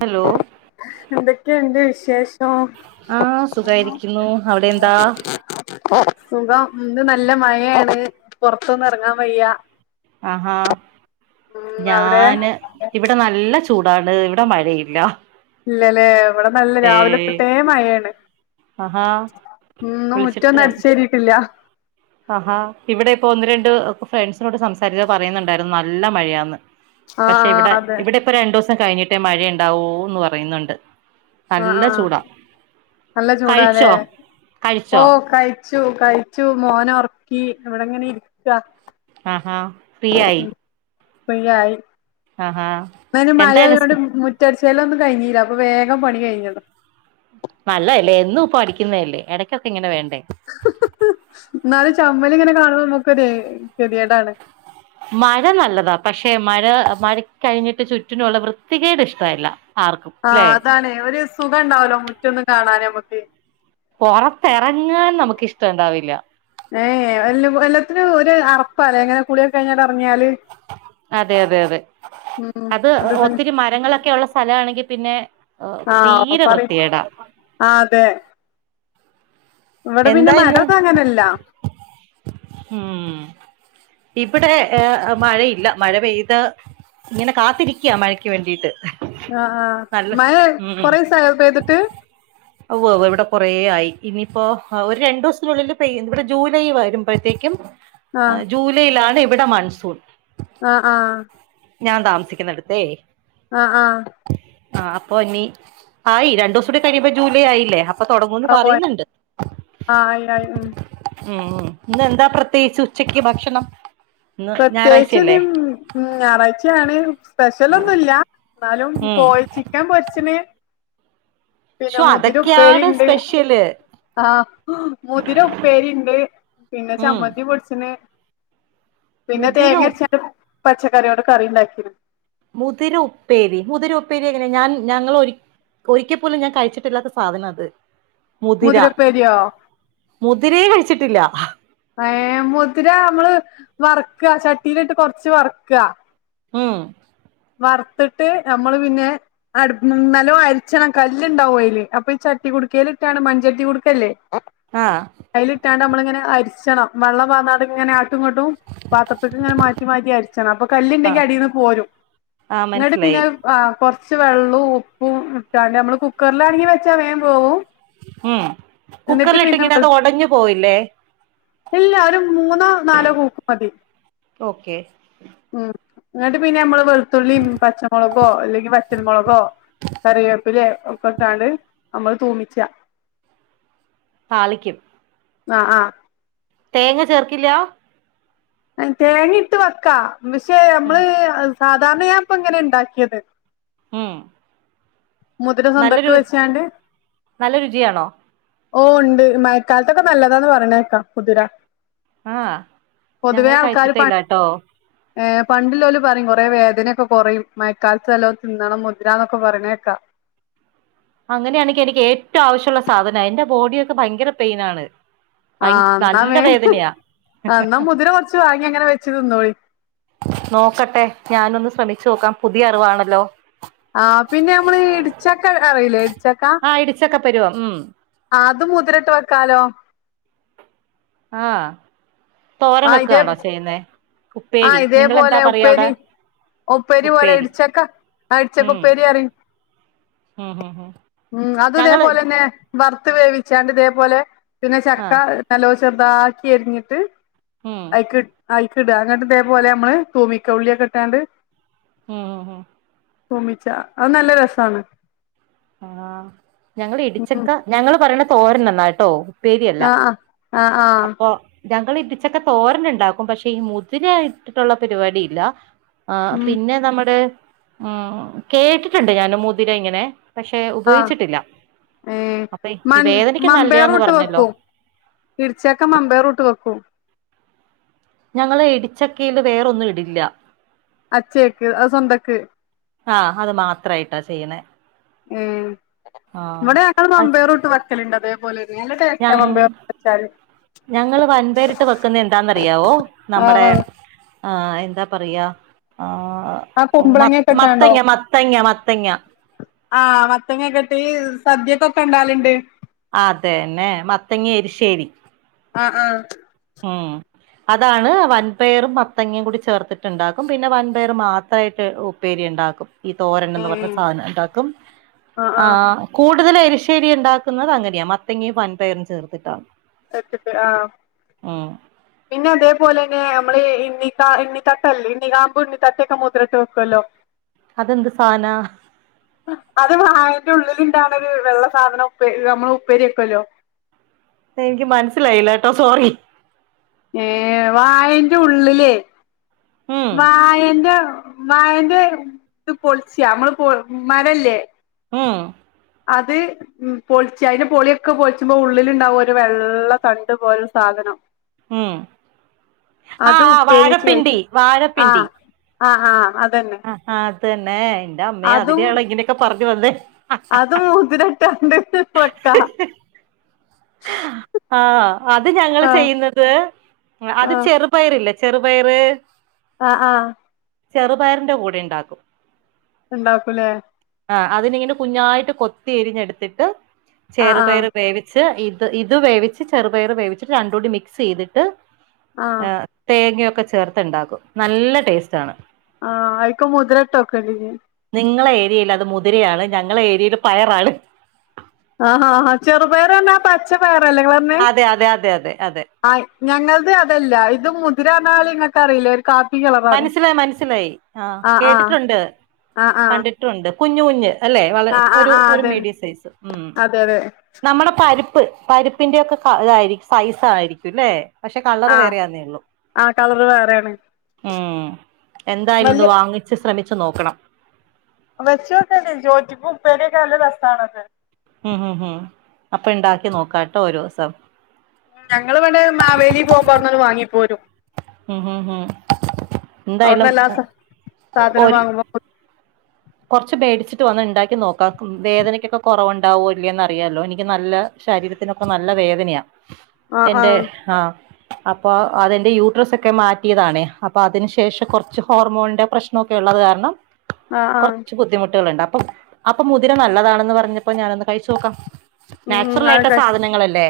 Hello എന്തൊക്കെയുണ്ട് വിശേഷ ആഹ് സുഖായിരിക്കുന്നു അവിടെ എന്താ സുഖം ഇന്ന് നല്ല മഴയാണ് പോർത്തൊന്നും ഇറങ്ങാൻ വയ്യ ആഹാ ഉം അവിടെ ഞാന് ഇവിടെ നല്ല ചൂ ചൂടാണ് ഇവിടെ മഴയില്ല ഇല്ലല്ലേ ഇവിടെ നല്ല രാവിലെ ഏഹ് തോട്ടേ മഴയാണ് ആഹാ ഇന്ന് മുറ്റൊന്നും വിളിച്ചിട്ട് അടിച്ചാരിട്ടില്ല ആഹാ ഇവിടെ ഇപ്പോ ഒന്ന് രണ്ട് ഫ്രണ്ട്സിനോട് സംസാരിച്ചപ്പൊ പറയുന്നുണ്ടായിരുന്നു നല്ല മഴയാന്ന് പക്ഷെ ആഹ് ഇവിടെ ആഹ് അതെ ഇവിടെപ്പോ രണ്ടുസം കഴിഞ്ഞിട്ടേ മഴണ്ടാവൂന്ന് പറയുന്നുണ്ട് ആഹ് നല്ല ആഹ് ചൂടാ നല്ല ചൂടാലേ കഴിച്ചോ കഴിച്ചോ ഓ കഴി ച്ചു കഴിച്ചു മോനെറക്കി ഇവിടെങ്ങനെ ഇരിക്ക ആഹാ ഫ്രീ ആയി. ഫ്രീ ആയി ആഹാ വേനൽ മഴയോട് എന്തായിരുന്നു മു മുറ്റടിച്ചു വാരാലോന്നും കഴഞ്ഞില്ല അപ്പൊ വേഗം പണി കഴിഞ്ഞ നല്ലതല്ലേ എന്നും പ്പൊ അടിക്കുന്നതല്ലേ എടക്കൊക്കെ ഇങ്ങനെ വേണ്ടേ എന്നാല് ചമ്മല്ങ്ങനെ കാണ്മ്പോ നമുക്ക് ഒരു ഗതികേടാണ് മഴ നല്ലതാ പക്ഷെ മഴ മഴ കഴിഞ്ഞിട്ട് ചുറ്റിനുള്ള വൃത്തികേട് ഇഷ്ടല്ല ആഹ് അതാണ് ഒരു സുഖം ഉണ്ടാവൂല്ല മുറ്റൊന്നും കാണാന് നമുക്ക് പൊറത്തിറങ്ങാൻ നമുക്ക്ഷ്ടണ്ടാവില്ല. ഏഹ് എല്ല എല്ലത്തിനും ഒരു അറപ്പ അല്ലേ ങ്ങനെ കുളിയൊക്കെ കഴിഞ്ഞാട് ഇറങ്ങിയാല്. അതെ അതെ അതെ ഉം അത് ഒരിത് ഒത്തിരി മരങ്ങളൊക്കെ ഉള്ള സ്ഥലണെങ്കിൽ പിന്നെ ആഹ് തീരെ പറയ് വൃത്തിക്കെടാ ആഹ് അതെ ഇവിടെ പിന്നെ എന്താ ഇന്ന് മരൊന്നും അങ്ങനില്ല ഉം ഇവിടെ ഏഹ് മഴയില്ല മഴ പെയ്ത് ഇങ്ങനെ കാത്തിരിക്ക മഴയ്ക്ക് വേണ്ടീട്ട്. ആഹ് ആഹ് മഴ കുറേസയോ പേതിട്ട് ഉവ്വ ഉവ്വ ഇവിടെ കുറേ ആയി ഇനിയിപ്പോ ഒരു രണ്ട്സത്തിനുള്ളില് പെയ്യും ഇവിടെ ജൂലൈ ആ വരുമ്പഴത്തേക്കും ആഹ് ജൂലൈയിലാണ് ഇവിടെ മൺസൂൺ ആഹ് ആഹ് ഞാൻ താമസിക്കുന്നെടുത്തേ ആഹ് ആഹ് ആഹ് അപ്പൊ ഇനി ആയി രണ്ടുവസുടി കഴിയുമ്പോ ജൂലൈ ആയില്ലേ പ്പൊ തുടങ്ങുന്ന് ഓഹ് പറയുന്നുണ്ട്. ആഹ് ആയി ആയി ഉം ഉം ഉം ഇന്ന്ന്താ പ്രത്യേകിച്ച് ഉച്ചക്ക് ഭക്ഷണം. ഇന്ന് പ്രത്യേകിച്ച് നി ഞായറാഴ്ചയല്ലേ ഉം ഞായറാഴ്ചയാണ് സ്പെഷ്യലൊന്നുല്ല എന്നാലും ഉം പോയി ചിക്കൻ പൊരിച്ചിന് പിന്നെ ശോ മുതിര അതൊക്കെയാണ് ഉപ്പേരിയിണ്ട് സ്പെഷ്യല് ആഹ് മുതിര ഉപ്പേരിണ്ട് പിന്നെ ഉം ചമ്മന്തി പൊടിച്ചന് പിന്നെ മുതിര തേങ്ങ ഉ അരച്ചട്ട് പച്ചക്കറിയോട് കറി ഉണ്ടാക്കിരു മുതിര ഉപ്പേരി മുതിര ഉപ്പേരി എങ്ങനെ ഞാൻ ഞങ്ങള് ഒരി ഒരിക്ക പോലും ഞാൻ കഴിച്ചിട്ടില്ലാത്ത സാധനാ അത് മുതിര മുതിരപ്പേരിയോ മുതിരെ കഴിച്ചിട്ടില്ല ഏഹ് മുതിര നമ്മള് വർക്കാ ചട്ടിയിലിട്ട് കൊറച്ച് വർക്കാ ഉം വർത്തിട്ട് നമ്മള് പിന്നെ അടുപ്പ്മ്മേ നല്ലോ അരിച്ചണം കല്ല്ണ്ടാവും അയില് അപ്പൊ ഈ ചട്ടി കുടുക്കേലിട്ടാട്ട് മൺചട്ടി കുടുക്കല്ലേ ആഹ് അയ്ലിട്ടാണ്ട് നമ്മളിങ്ങനെ അരിച്ചണം വെള്ളം പാർന്നാട്ടിങ്ങനെ ആട്ടുംങ്ങോട്ടും പാത്രത്ത്ക്ക്ങ്ങനെ മാറ്റി മാറ്റി അരിച്ചണം അപ്പൊ കല്ലിണ്ടെങ്കി ആഹ് അടീന്ന് പോരും ആഹ് ഇങ്ങട്ട് മനസ്സിലായി പിന്നെ ആ കൊറച്ച് വെള്ളോം ഉപ്പും ഇട്ടാണ്ട് നമ്മള് കുക്കറിലാണെങ്കിവെച്ചാൽ വേഗം വേവും ഉം എന്നിട്ട് കുക്കറിലിട്ടിങ്ങനെ പിന്നെ അത് ഒടഞ്ഞു പോവില്ലേ? ഇല്ല, ഒരു മൂന്നോ നാലോ കൂക്ക് മതി. ഓക്കെ. ഉം ന്നട്ട് പിന്നെ ഞമ്മള് വെളുത്തുള്ളീം പച്ചമുളകോ അല്ലെങ്കി വറ്റൽമുളകോ കറിവേപ്പിലേം ഒക്കെട്ടാണ്ട് നമ്മള് തൂമിച്ചാ താളിക്കും ആഹ് ആഹ് തേങ്ങ ചേർക്കില്ലാ? തേങ്ങിംട്ട് വെക്കാ പക്ഷെ ഉം ഞമ്മള് സാധാരണ ഞാൻപ്പം ഇങ്ങനെ ഇണ്ടാക്കിയത് ഉം മുതിരസൊന്തക്ക് നല്ലൊരു വെച്ചാണ്ട് നല്ല രുചിയാണോ ഓ ഇണ്ട് മയക്കാലത്തൊക്കെ നല്ലതാന്ന് പറഞ്ഞേക്കാം മുതിര ആഹ് ഞങ്ങള് കഴിച്ചിട്ടേ ഇല്ല കേട്ടോ ഏ പണ്ടില്ലോല് പറയും കൊറേ വേദനയൊക്കെ കൊറയും മയക്കാലത്ത് നല്ലോം തിന്നണം മുദ്രാന്നൊക്കെ പറയ്ണേക്കാം അങ്ങനെയാണെകെനിക്കേറ്റവും ആവശ്യംള്ള സാധനാ എന്റെ ബോഡിയൊക്കെ ഭയങ്കര പെയിനാണ് ഭയ ആഹ് ന്നാ നല്ല മേം വേദനയാ എന്നാ മുതിര കൊറച്ച് വാങ്ങി ങ്ങനെ വെച്ച് തിന്നോളി നോക്കട്ടെ ഞാനൊന്ന് ശ്രമിച്ചു നോക്കാം പുതിയ അറിവാണല്ലോ ആഹ് പിന്നെ നമ്മളീ ഇടിച്ചക്ക അറിയില്ലേ ഇടിച്ചക്ക ചക്ക പരിവം ഉം ആഹ് അത് മുതിരട്ട് വെക്കാലോ ആഹ് തോരൻ ആഹ് ഇതേ വെക്കാണോ ചെയ്യുന്നേ? ഉപ്പേരി നിങ്കളെന്താ പറയാ അവിടെ ഒപ്പേരി പോലെ ഉപ്പേരി ഇടിച്ചക്കാ ആഹ് ഇടിച്ചക്ക ഉം ഉപ്പേരി പറിം ഉം ഉം ഉം ഉം അത് ഞങ്ങള് ഇതേപോലെന്നെ വർത്ത് വേവിച്ചാണ്ട് ഇതേപോലെ പിന്നെ ചക്ക ആഹ് നല്ലോ ചെർതാക്കി എരിഞ്ഞിട്ട് ഉം ക് അയ്ക്കിടാ ങ്ങട്ട് ദേപോലെ ഞമ്മള് തൂമിക്ക ഉള്ളിയൊക്കെ ഇട്ടാണ്ട് ഉം ഉം തൂമിച്ച അതും നല്ല രസാണ് ആഹ് ഞങ്ങൾ ഉം ഇടിച്ചക്ക ഞങ്ങള് പറയ്ണ തോരൻന്നാട്ടോ ഉപ്പേരിയല്ല ആഹ് ആഹ് ആഹ് ആഹ് അപ്പൊ ഞങ്ങള് ഇടിച്ചക്ക തോരൻ ഇണ്ടാക്കും പക്ഷെ ഈ മുതിര ഇട്ടിട്ടുള്ള പരിപാടി ഇല്ല ആ ഉം പിന്നെ നമ്മുടെ ഉം കേട്ടിട്ടുണ്ട് ഞാന് മുതിര ഇങ്ങനെ പക്ഷെ ആഹ് ഉപയോഗിച്ചിട്ടില്ല ഏഹ് അപ്പ ഈ മൺ വേദനക്ക് നല്ലയാന്ന് മമ്പേറൂട്ട് പറഞ്ഞല്ലോ വെക്കും ഇടിച്ചക്ക മമ്പേയറുംട്ട് വെക്കും ഞങ്ങള് ഇടിച്ചക്കയില് വേറൊന്നും ഇടില്ല അച്ചേയ്ക്ക് അത് സ്വന്തക്ക് ആഹ് അത് മാത്രായിട്ടാ ചെയ്യണേ ഉം ആഹ് ഇവിടെ ഞങ്ങൾ അച് മംമ്പയറും ഇട്ട് വെക്കല്ണ്ട് അതേപോലെ നല്ല ഞ ടേസ്റ്റാ മംമ്പയറുംട്ട് വെച്ചാല് ഞങ്ങള് വൻപേരിട്ട് വെക്കുന്ന എന്താന്നറിയാവോ നമ്മടെ ആഹ് ആഹ് ആ എന്താ പറയാ ആ ആ മത്ത കുമ്പളങ്ങൊക്കെ ഇട്ടാണ്ടോ മത്തങ്ങ മത്തങ്ങ മത്തങ്ങ ആഹ് മത്തങ്ങേക്ക് ഇട്ട് സദ്യകൊക്കെ ഇണ്ടാലുണ്ട്. ആ അതെന്നെ മത്തങ്ങ എരിശ്ശേരി. ആഹ് ആ. ഉം. അതാണ് വൻപയറും പത്തങ്ങയും കൂടി ചേർത്തിട്ടുണ്ടാക്കും. പിന്നെ വൻപയർ മാത്രമായിട്ട് ഉ പേരി ഉണ്ടാക്കും. ഈ തോരൻ എന്ന് പറഞ്ഞ ഏഹ് സാധനം ഉണ്ടാക്കും. ആഹ് ആ ആഹ് കൂടുതല് എരിശേരി ഉണ്ടാക്കുന്നത് അങ്ങനെയാ. മത്തങ്ങേ വൻപയറും ചേർത്തിട്ടാണ്. ത കിട്ട് ആ ഉം. പിന്നെ അതേപോലെ തന്നെ നമ്മള് ഇ ഇന്നി താ ഇന്നി തട്ടല്ല, ഇന്നി കാമ്പു ഇണ്ണി തട്ടക്കെ മുത് രീട്ടു വെക്കുമല്ലോ. [inaudible] അതെന്ത് സാനാ? അത് വാഴന്റെ ഉള്ളിൽ ഉണ്ടാവുന്ന ഒരു വെള്ള സാധനം, ഉപ്പേ നമ്മള് ഉപ്പേരിയക്കല്ലോ. എനിക്ക് മനസ്സിലായില്ല ട്ടോ, സോറി. ഏ വാഴെന്റെ ഉള്ളിലെ ഉം വാഴേന്റ, വാഴേന്റെ ഇത് പൊളിച്ചിയ. നമ്മള് മരല്ലേ, ഉം. അത് ഉ പൊളിച്ച് അതിന്റെ പൊളിയൊക്കെ പൊളിച്ചുമ്പോ ഉള്ളിൽ ഉണ്ടാവും ഒരു വെള്ള തണ്ടുപോലെ ഒരു സാധനം. ഉം ആ അത് ആ വാഴപ്പിണ്ടി, വാഴപ്പിണ്ടി. ആ ആ അതന്നെ. ആ അതന്നെ. എന്റെ അമ്മെ അതും അതിനാള ഇങ്ങനെയൊക്കെ പറഞ്ഞു വന്നേ. തണ്ട് [unintelligible] ആഹ് അത് ഞങ്ങൾ ആഹ് ചെയ്യുന്നത്, അത് ആഹ് ചെറു പയറ്ല്ലെ, ചെറുപയറ്. ആ ആ. ചെറുപയറിന്റെ കൂടെ ഉണ്ടാക്കും. ഇണ്ടാക്കൂലേ. ആ അതിനിങ്ങനെ കുഞ്ഞായിട്ട് കൊത്തി എരിഞ്ഞെടുത്തിട്ട് ആഹ് ചെറു ആഹ് പയറ് വേവിച്ച്, ഇത് ഇത് വേവിച്ച് ചെറുപയർ വേവിച്ചിട്ട്, രണ്ണ്ടും കൂടി മിക്സ് ചെയ്തിട്ട് ആഹ് ഏ തേങ്ങൊക്കെ ചേർത്ത്ണ്ടാക്കും, നല്ല ടേസ്റ്റ് ആണ്. ആഹ ആയിക്കോ മുത്രട്ട് വക്കുലെനി. നിങ്ങളെ ഏരിയയിൽ അത് മുതിരയാണ്. ഞങ്ങള ഏരിയയിൽ പയറാണ്. ആഹ് ആ ആ ചെറുപേറ്ന്ന പച്ച പേർ അല്ലെ ങ്ങള് അതെ അതെ അതെ അതെ അതെ. ആ ഞങ്ങളത് അതല്ല. ഇത് മുതിരന്നറഞ്ഞാല് നിങ്ങക്ക് അറിയില്ലെ ഒരു, കാപ്പി കള മനസ്സിലായി, മനസ്സിലായി. ആഹ ആഹ് കേട്ടിട്ടുണ്ട്. ആഹ് ആഹ് കണ്ടിട്ടുണ്ട്. കുഞ് കുഞ്ഞ് അല്ലെ. വളരെ ആഹ് ആഹ് ഒരു ആഹ് ഒരു അതന്നെ മീഡിയം സൈസ് ഉം. അതെ അതെ നമ്മടെ പരിപ്പ് പരിപ്പിന്റോക്കെ ക ഇതായിരിക്കും സൈസ് ആയിരിക്കുംല്ലേ. പക്ഷെ കളറ് വേറെയാന്നേ ഉള്ളൂ. ആ കളറ് വേറെയാണ്. ഉം എന്തായാലും ഒന്ന് വാങ്ങിച്ച് ശ്രമിച്ചു നോക്കണം. വെച് നോക്കാന്. [unintelligible] ഉപ്പേരിയോക്കെ നല്ല രസാണത്. മ് ഹും ഹും. അപ്പൊ ഇണ്ടാക്കി നോക്കാട്ടോ ഒരു ദിവസം. ഞങ്ങള് മറ്റേ മാവേലി പോകുമ്പോ അവിടുന്ന് അങ്ങ് വാങ്ങിപ്പോരും. മ് ഹും ഹും എന്തായാലും അവ്ട്ന്ന് എല്ലാ സാ സാധനം ഒരു [inaudible] കൊറച്ച് മേടിച്ചിട്ട് വന്ന് ഉണ്ടാക്കി നോക്കാം. വേദനക്കൊക്കെ കുറവുണ്ടാവോ ഇല്ലേന്ന് അറിയാല്ലോ. എനിക്ക് നല്ല ശരീരത്തിനൊക്കെ നല്ല വേദനയാ. ആഹ് എന്റെ ആഹ് ആഹ അപ്പൊ അത് എന്റെ യൂട്രസ് ഒക്കെ മാറ്റിയതാണേ അപ്പൊ അതിന് ശേഷം കുറച്ച് ഹോർമോണിന്റെ പ്രശ്ന ഒക്കെ ഉള്ളത് കാരണം ആഹ ആഹ കുറച്ച് ബുദ്ധിമുട്ടുകളുണ്ട് അപ്പൊ അപ്പൊ മുതിര നല്ലതാണെന്ന് പറഞ്ഞപ്പോ ഞാനൊന്ന് കഴിച്ചു നോക്കാം ഉം നാച്ചുറൽ ആയിട്ട് അതൊക്കെ സാധനങ്ങല്ലേ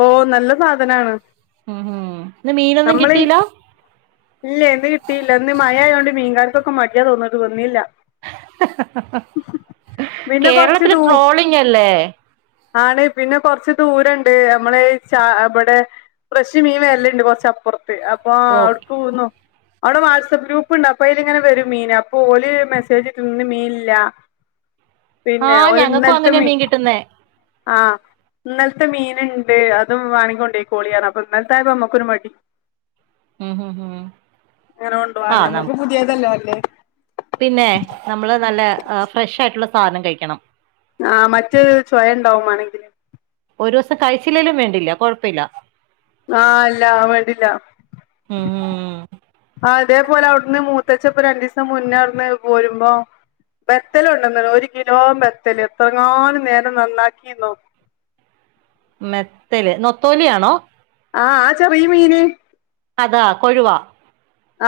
ഓ നല്ല സാധനാണ് ഉ നമ്മള് ഇല്ല ഇന്ന് കിട്ടിയില്ല ഇന്ന് മഴ ആയതോണ്ട് മീൻകാർക്കൊക്കെ മടിയ തോന്നിട്ട് തന്നില്ല പിന്നെ കൊറച്ച് കേരളത്തില് ദൂ ട്രോളിങ് അല്ലേ ആണ് പിന്നെ കൊറച്ച് ദൂരണ്ട് നമ്മളെ ഇവിടെ ഫ്രഷ് മീൻ വരല്ലുണ്ട് കൊറച്ചപ്പുറത്ത് അപ്പൊ ഓ അവിടക്ക് പോന്നോ അവിടെ വാട്സആപ്പ് ഗ്രൂപ്പ് ഉണ്ട് അപ്പൊ അതി ല് ഇങ്ങനെ വരും മീൻ അപ്പൊ ഓല മെസ്സേജ്ന്ന് മീനില്ല പിന്നെ ആഹ് ഓല് ഞങ്ങൾക്കും ഇനൽത്ത അങ്ങനെയാ മി മീൻ കിട്ടുന്നേ ആഹ ഇന്നലത്തെ മീൻണ്ട് അത് വേണോങ്ങി കൊണ്ട് പോകോളി അപ്പൊ ഇന്നലത്തൊയപ്പോ നമ്മക്കൊരു മടി ഉം ഉം ഉം അങ്ങനെ കൊണ്ട പോവാൻ ആഹ് ന നമ്മക്ക് പുതിയതല്ലേ നല്ലേ പിന്നെ നമ്മള് നല്ല ഫ്രഷ് ആയിട്ടുള്ള സാധനം കഴിക്കണം ആ മറ്റേ ചവയ ഉണ്ടാവും വേണെങ്കിൽ ഒരു ദിവസം കഴിച്ചില്ലേലും വേണ്ടില്ല കുഴപ്പമില്ല ആഹ് ഇല്ല വേണ്ടില്ല ഉം ഉം ആ അതേപോലെ അവിടുന്ന് മൂത്തച്ചപ്പോ രണ്ടു ദിവസം ര അവിടുന്ന് പോരുമ്പോ ബെത്തൽ കൊണ്ടൊന്നു ഒരു കിലോ ബെത്തല് എത്രങ്ങാലം നേരം നന്നാക്കിനോ മെത്തല് നൊത്തോലിയാണോ ആഹ് ആ ചെറിയ മീന് അതാ കൊഴുവാ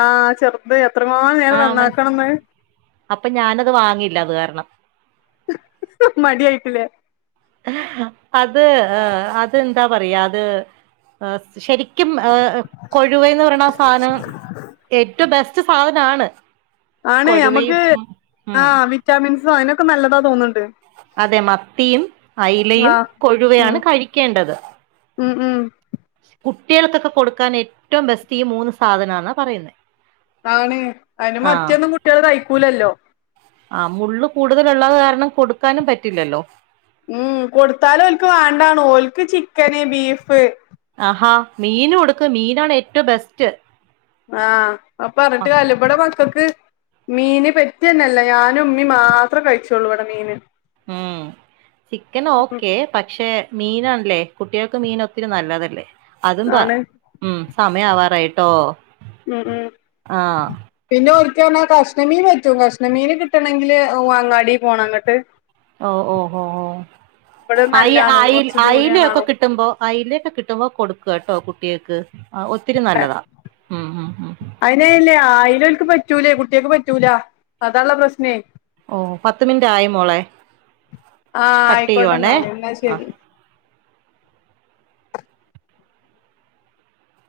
ആഹ ചെറുത് എത്ര മാ ആ നേരം മന നന്നാക്കണംന്ന് അപ്പൊ ഞാനത് വാങ്ങിയില്ല അത് കാരണം മടി ആയിട്ടില്ലേ അത് അത് എന്താ പറയാ അത് ശരി ക്കും ഏ കൊഴുവന്ന് പറയണ ആ സാധനം ഏറ്റവും ബെസ്റ്റ് സാധനാണ് ആണ് കൊഴുവയും നമ്മുക്ക് ഉം ആ ഉം വിറ്റാമിൻസോ അതിനൊക്കെ നല്ലതാ തോന്നുന്നുണ്ട് അതെ മത്തിയും അയലയും ആഹ് ഉം കൊഴുവയാണ് കഴിക്കേണ്ടത് ഉം ഉം കുട്ടികൾക്കൊക്കെ കൊടുക്കാൻ ഏറ്റവും ബെസ്റ്റ് ഈ മൂന്ന് സാധനന്നാ പറയുന്നെ ആണ് അതിന് മത്തി ഒന്നും കുട്ടികള് കയ്ക്കൂലല്ലോ ആ മുള്ള് കൂടുതലുള്ളത് കാരണം കൊടുക്കാനും പറ്റില്ലല്ലോ ഉം കൊടുത്താലും അവർക്ക് വേണ്ടാണ് ഓൾക്ക് ചിക്കന് ബീഫ് ആഹാ മീൻ കൊടുക്ക്‌ മീനാണ് ഏറ്റവും ബെസ്റ്റ് ആഹ് അപ്പ പറഞ്ഞിട്ട് കാര്യില്ല ഇവടെ മക്കൾക്ക് മീന് പെറ്റി തന്നെ അല്ല ഞാനും ഉമ്മി മാത്രേ കഴിച്ചുള്ളൂ ഇവിടെ മീന് ഉം ചിക്കൻ ഓക്കെ. പക്ഷെ മീനാണല്ലേ കുട്ടികൾക്ക് മീൻ ഒത്തിരി നല്ലതല്ലേ അതും പാ ആണ് ഉം സമയം ആവാറായിട്ടോ മം മം ആഹ് പിന്നെ ഒരിക്കല പറഞ്ഞാൽ കഷ്ണമീൻ പറ്റും കഷ്ണമീൻ കിട്ടണമെങ്കിൽ ഓ അങ്ങാടി പോണം അങ്ങോട്ട് ഓ ഓ ഓ ഓ ആയി ഇവിടെന്നല്ലാണു ആയി കൊറച്ച് ആയിലേക്ക് ഒക്കെ ദൂരണാണു കിട്ടുമ്പോ ആയില കെ കിട്ടുമ്പോൾ കൊടുക്കു കേട്ടോ കുട്ടികൾക്ക് ആ ഒത്തിരി നല്ലതാ ഉം ഉം ഉം അയിനല്ലേ അയിലൽക്ക് പറ്റൂലേ കുട്ടികൾക്ക് പറ്റൂല അതാുള്ള പ്രശ്നേ ഓ പത്ത് മിനിറ്റ് ആയി മോളെ ആഹ കട്ട് ആയിക്കോട്ടെ ചെയ്യുവാണേ എന്നല് എന്നാ ആഹ് ശരി